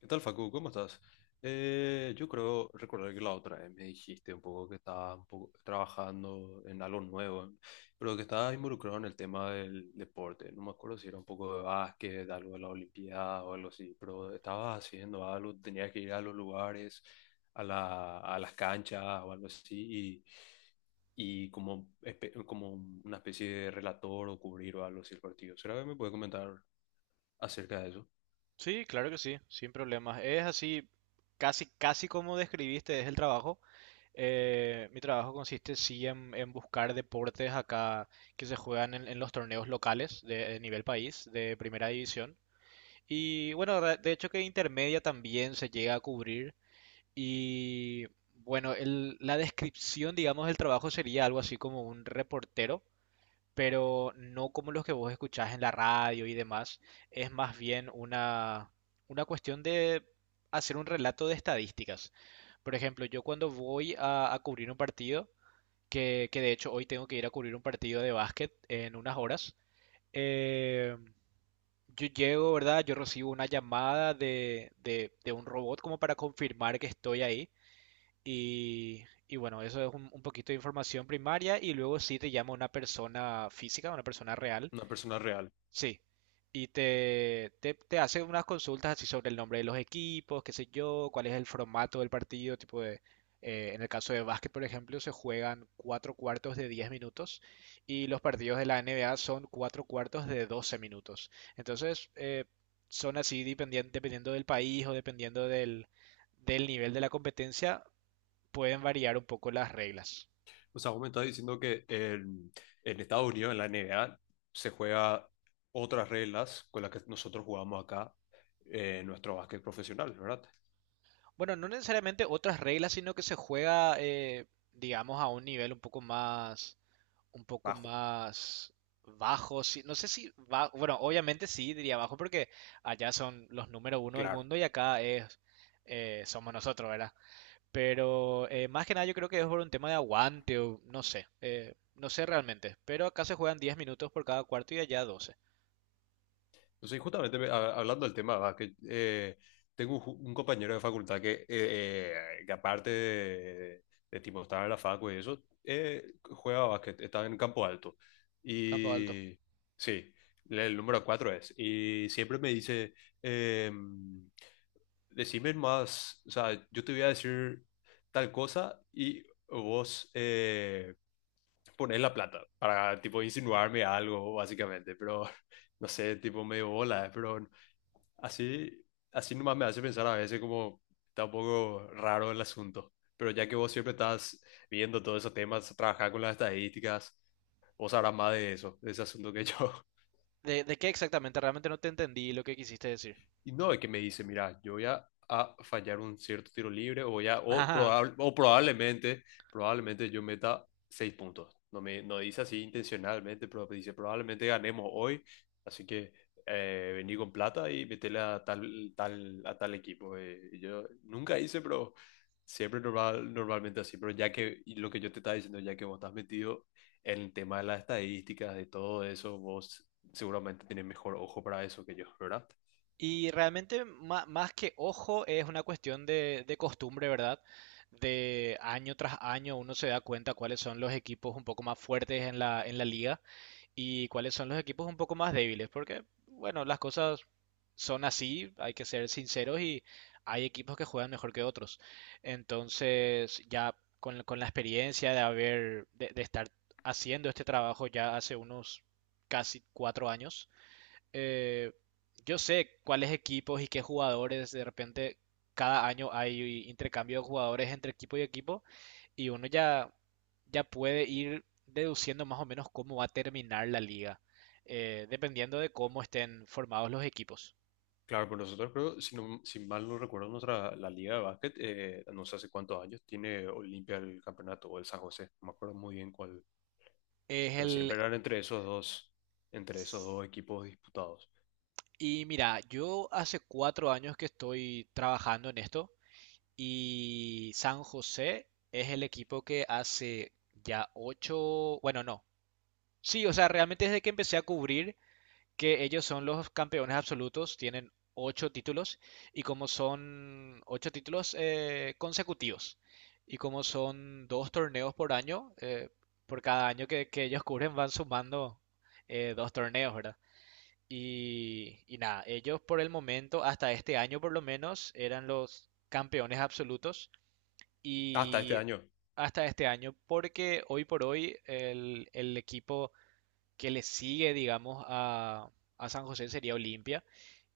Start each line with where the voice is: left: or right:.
left: ¿Qué tal, Facu? ¿Cómo estás? Yo creo recordar que la otra vez me dijiste un poco que estabas un poco trabajando en algo nuevo, pero que estabas involucrado en el tema del deporte. No me acuerdo si era un poco de básquet, de algo de la Olimpiada o algo así, pero estabas haciendo algo, tenías que ir a los lugares, a las canchas o algo así, y como, como una especie de relator o cubrir o algo así el partido. ¿Será que me puedes comentar acerca de eso?
right: Sí, claro que sí, sin problemas. Es así, casi, casi como describiste, es el trabajo. Mi trabajo consiste sí en buscar deportes acá que se juegan en los torneos locales de nivel país, de primera división. Y bueno, de hecho que intermedia también se llega a cubrir. Y bueno, la descripción, digamos, del trabajo sería algo así como un reportero, pero no como los que vos escuchás en la radio y demás. Es más bien una cuestión de hacer un relato de estadísticas. Por ejemplo, yo cuando voy a cubrir un partido, que de hecho hoy tengo que ir a cubrir un partido de básquet en unas horas. eh, yo llego, ¿verdad? Yo recibo una llamada de un robot como para confirmar que estoy ahí. Y bueno, eso es un poquito de información primaria y luego sí te llama una persona física, una persona real.
left: Una persona real.
right: Sí, y te hace unas consultas así sobre el nombre de los equipos, qué sé yo, cuál es el formato del partido, tipo de, en el caso de básquet, por ejemplo, se juegan cuatro cuartos de 10 minutos y los partidos de la NBA son cuatro cuartos de 12 minutos. Entonces, son así dependiendo del país o dependiendo del nivel de la competencia, pueden variar un poco las reglas.
left: O sea, vos me estás diciendo que en Estados Unidos, en la NBA, se juega otras reglas con las que nosotros jugamos acá, en nuestro básquet profesional, ¿verdad?
right: Bueno, no necesariamente otras reglas, sino que se juega, digamos, a un nivel un poco más un poco
left: Bajo,
right: más bajo. Sí, no sé si va. Bueno, obviamente sí diría bajo porque allá son los número uno del
left: claro.
right: mundo y acá es somos nosotros, ¿verdad? Pero más que nada yo creo que es por un tema de aguante o no sé, no sé realmente, pero acá se juegan 10 minutos por cada cuarto y allá 12.
left: Entonces, justamente hablando del tema de básquet, tengo un, un compañero de facultad que aparte de tipo estar en la facu y eso, juega básquet, está en Campo Alto.
right: Campo Alto.
left: Y sí, el número 4 es. Y siempre me dice... em, decime más, o sea, yo te voy a decir tal cosa y vos ponés la plata para, tipo, insinuarme algo, básicamente, pero no sé, tipo, medio bola, pero así, así nomás me hace pensar a veces como está un poco raro el asunto, pero ya que vos siempre estás viendo todos esos temas, trabajar con las estadísticas, vos sabrás más de eso, de ese asunto que yo.
right: ¿De qué exactamente? Realmente no te entendí lo que quisiste decir.
left: Y no, es que me dice, mira, yo voy a fallar un cierto tiro libre o, voy a- o, probable- o probablemente, probablemente yo meta seis puntos. No me no dice así intencionalmente, pero me dice, probablemente ganemos hoy, así que vení con plata y metele a tal equipo. Y yo nunca hice, pero siempre normalmente así. Pero ya que y lo que yo te estaba diciendo, ya que vos estás metido en el tema de las estadísticas, de todo eso, vos seguramente tenés mejor ojo para eso que yo, ¿verdad?
right: Y realmente más que ojo es una cuestión de costumbre, ¿verdad? De año tras año uno se da cuenta cuáles son los equipos un poco más fuertes en la liga y cuáles son los equipos un poco más débiles, porque, bueno, las cosas son así, hay que ser sinceros y hay equipos que juegan mejor que otros. Entonces, ya con la experiencia de haber, de estar haciendo este trabajo ya hace unos casi 4 años, eh, yo sé cuáles equipos y qué jugadores, de repente cada año hay intercambio de jugadores entre equipo y equipo y uno ya puede ir deduciendo más o menos cómo va a terminar la liga, dependiendo de cómo estén formados los equipos.
left: Claro, pues nosotros creo, si mal no recuerdo, nuestra, la liga de básquet, no sé hace cuántos años, tiene Olimpia el campeonato o el San José, no me acuerdo muy bien cuál,
right: Es
left: pero
right: el.
left: siempre eran entre esos dos equipos disputados.
right: Y mira, yo hace 4 años que estoy trabajando en esto y San José es el equipo que hace ya ocho, bueno, no. Sí, o sea, realmente desde que empecé a cubrir que ellos son los campeones absolutos, tienen ocho títulos y como son ocho títulos consecutivos y como son dos torneos por año, por cada año que ellos cubren van sumando dos torneos, ¿verdad? Y nada, ellos por el momento, hasta este año por lo menos, eran los campeones absolutos
left: Hasta este
right: y
left: año,
right: hasta este año porque hoy por hoy el equipo que le sigue, digamos, a San José sería Olimpia.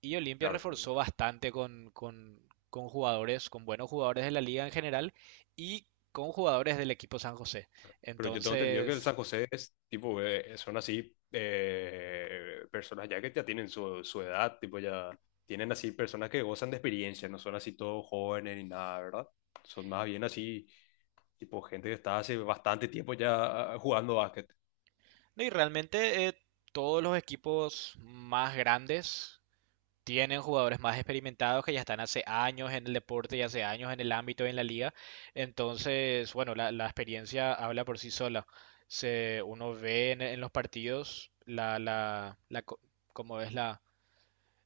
right: Y Olimpia
left: claro.
right: reforzó bastante con jugadores, con buenos jugadores de la liga en general y con jugadores del equipo San José.
left: Pero yo tengo entendido que el
right: Entonces,
left: San José es tipo, son así personas ya que ya tienen su, su edad, tipo ya tienen así personas que gozan de experiencia, no son así todos jóvenes ni nada, ¿verdad? Son más bien así, tipo gente que está hace bastante tiempo ya jugando básquet.
right: no, y realmente todos los equipos más grandes tienen jugadores más experimentados que ya están hace años en el deporte y hace años en el ámbito y en la liga. Entonces, bueno, la experiencia habla por sí sola. Uno ve en los partidos cómo es la,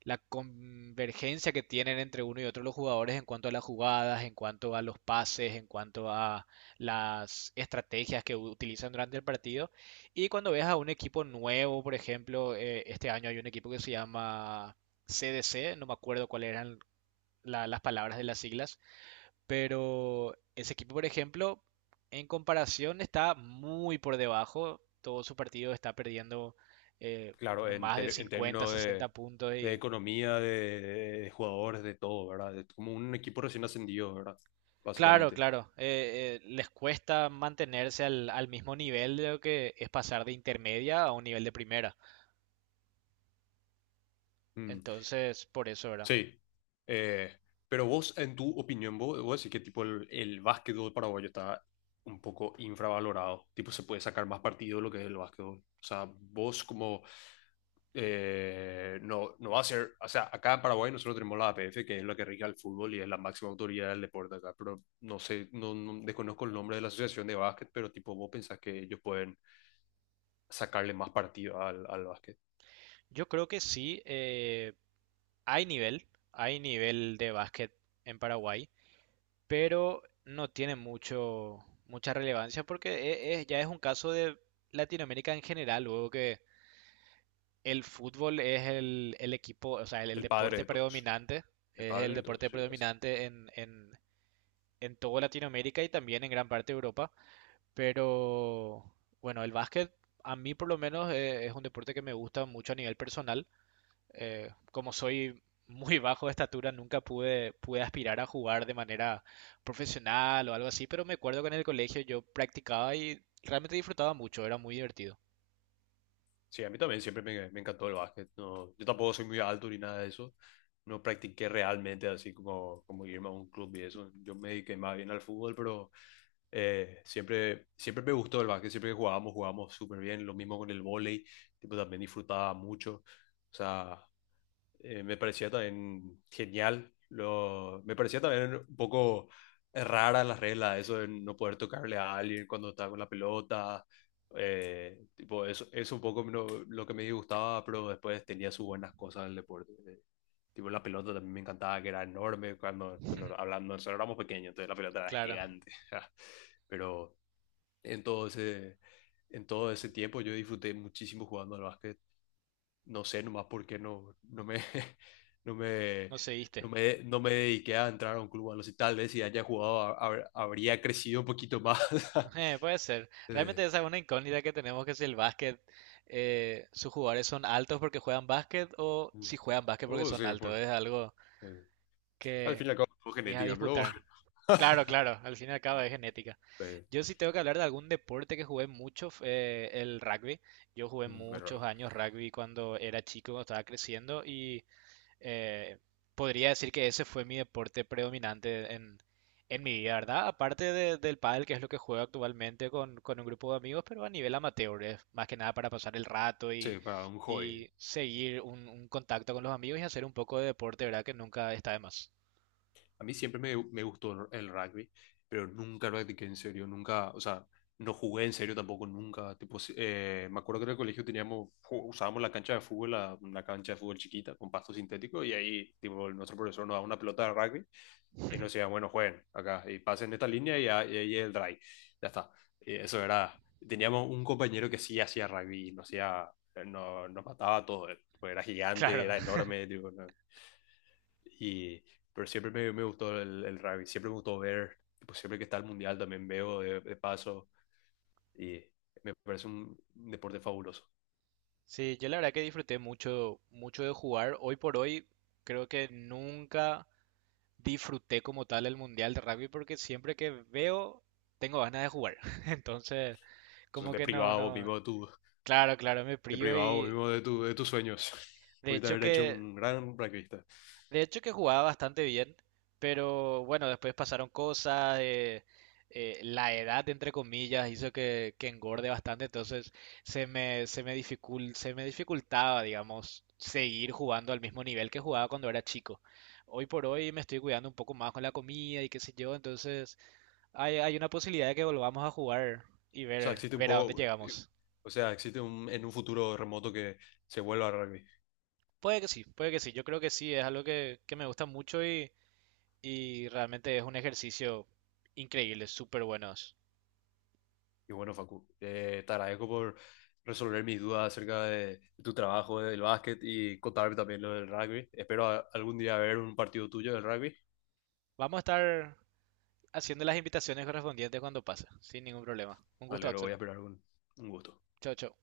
right: la convergencia que tienen entre uno y otro los jugadores en cuanto a las jugadas, en cuanto a los pases, en cuanto a las estrategias que utilizan durante el partido. Y cuando ves a un equipo nuevo, por ejemplo, este año hay un equipo que se llama CDC, no me acuerdo cuáles eran las palabras de las siglas, pero ese equipo, por ejemplo, en comparación está muy por debajo, todo su partido está perdiendo
left: Claro,
right: por más de
left: en
right: 50,
left: términos
right: sesenta puntos
left: de
right: Y
left: economía, de jugadores, de todo, ¿verdad? Es como un equipo recién ascendido, ¿verdad?
right: claro,
left: Básicamente.
right: claro. Les cuesta mantenerse al mismo nivel de lo que es pasar de intermedia a un nivel de primera.
left: Mm.
right: Entonces, por eso, ¿verdad?
left: Sí. Eh, pero vos, en tu opinión, vos decís que tipo el básquetbol paraguayo está un poco infravalorado. Tipo, se puede sacar más partido de lo que es el básquetbol. O sea, vos como no, no va a ser. O sea, acá en Paraguay nosotros tenemos la APF, que es la que rige el fútbol y es la máxima autoridad del deporte acá. Pero no sé, desconozco el nombre de la asociación de básquet, pero tipo, vos pensás que ellos pueden sacarle más partido al, al básquet.
right: Yo creo que sí, hay nivel, hay nivel de básquet en Paraguay, pero no tiene mucha relevancia porque ya es un caso de Latinoamérica en general, luego que el fútbol es el equipo, o sea, el
left: El padre
right: deporte
left: de todos.
right: predominante,
left: El
right: es el
left: padre de todos,
right: deporte
left: sí.
right: predominante en toda Latinoamérica y también en gran parte de Europa. Pero bueno, el básquet a mí por lo menos es un deporte que me gusta mucho a nivel personal. Como soy muy bajo de estatura, nunca pude aspirar a jugar de manera profesional o algo así, pero me acuerdo que en el colegio yo practicaba y realmente disfrutaba mucho, era muy divertido.
left: Sí, a mí también siempre me encantó el básquet. No, yo tampoco soy muy alto ni nada de eso. No practiqué realmente así como, como irme a un club y eso. Yo me dediqué más bien al fútbol, pero siempre, siempre me gustó el básquet. Siempre que jugábamos, jugábamos súper bien. Lo mismo con el vóley. Tipo, también disfrutaba mucho. O sea, me parecía también genial. Lo, me parecía también un poco rara las reglas, eso de no poder tocarle a alguien cuando está con la pelota, tipo, eso es un poco lo que me disgustaba, pero después tenía sus buenas cosas en el deporte. Tipo, la pelota también me encantaba, que era enorme. Cuando, bueno, hablando, nosotros éramos pequeños, entonces la pelota era
right: Claro,
left: gigante. Pero en todo ese, en todo ese tiempo yo disfruté muchísimo jugando al básquet. No sé nomás por qué no me,
right: no seguiste.
left: no me dediqué a entrar a un club. A los tal vez si haya jugado, habría crecido un poquito más.
right: Puede ser.
left: Eh,
right: Realmente esa es una incógnita que tenemos, que si el básquet, sus jugadores son altos porque juegan básquet o
left: mm.
right: si juegan básquet porque
left: Oh,
right: son
left: sí,
right: altos.
left: por,
right: Es algo
left: eh, al
right: que
left: fin y al cabo, no
right: es a
left: genética, pero bueno,
right: disputar. Claro, claro, al fin y al cabo es genética.
left: pues,
right: Yo sí tengo que hablar de algún deporte que jugué mucho, fue el rugby. Yo jugué
left: mm, pero
right: muchos
left: bueno,
right: años rugby cuando era chico, cuando estaba creciendo y, eh, podría decir que ese fue mi deporte predominante en mi vida, ¿verdad? Aparte del pádel, que es lo que juego actualmente con un grupo de amigos, pero a nivel amateur, es más que nada para pasar el rato y,
left: sí, para un hobby.
right: y seguir un contacto con los amigos y hacer un poco de deporte, ¿verdad? Que nunca está de más.
left: A mí siempre me gustó el rugby, pero nunca practiqué en serio, nunca, o sea, no jugué en serio tampoco, nunca. Tipo, me acuerdo que en el colegio teníamos, usábamos la cancha de fútbol, una cancha de fútbol chiquita con pasto sintético, y ahí, tipo, nuestro profesor nos daba una pelota de rugby y nos decían, bueno, jueguen acá y pasen esta línea y, ahí el drive. Ya está. Y eso era. Teníamos un compañero que sí hacía rugby, nos, hacía, no, nos mataba todo. Pues era gigante,
right: Claro.
left: era enorme. Tipo, no- Y, pero siempre me gustó el rugby, siempre me gustó ver. Pues siempre que está el mundial también veo de paso y me parece un deporte fabuloso.
right: Sí, yo la verdad que disfruté mucho, mucho de jugar. Hoy por hoy creo que nunca disfruté como tal el mundial de rugby porque siempre que veo tengo ganas de jugar. Entonces,
left: Entonces,
right: como
left: te
right: que no,
left: privaba vos
right: no.
left: mismo de tu,
right: Claro, claro, me
left: te
right: prio
left: privaba vos
right: y
left: mismo de, tu, de tus sueños.
right: de
left: Pudiste
right: hecho
left: haber hecho
right: que
left: un gran rugbyista.
right: de hecho que jugaba bastante bien, pero bueno, después pasaron cosas, la edad entre comillas hizo que engorde bastante, entonces se me dificultaba, digamos, seguir jugando al mismo nivel que jugaba cuando era chico. Hoy por hoy me estoy cuidando un poco más con la comida y qué sé yo, entonces hay una posibilidad de que volvamos a jugar y
left: O sea,
right: ver,
left: existe un
right: ver a dónde
left: poco,
right: llegamos.
left: o sea, existe un, en un futuro remoto que se vuelva a rugby.
right: Puede que sí, puede que sí. Yo creo que sí, es algo que me gusta mucho y realmente es un ejercicio increíble, súper bueno.
left: Y bueno, Facu, te agradezco por resolver mis dudas acerca de tu trabajo del básquet y contarme también lo del rugby. Espero algún día ver un partido tuyo del rugby.
right: Vamos a estar haciendo las invitaciones correspondientes cuando pase, sin ningún problema. Un gusto,
left: Vale, lo voy
right: Axel.
left: a esperar con un gusto.
right: Chao, chao.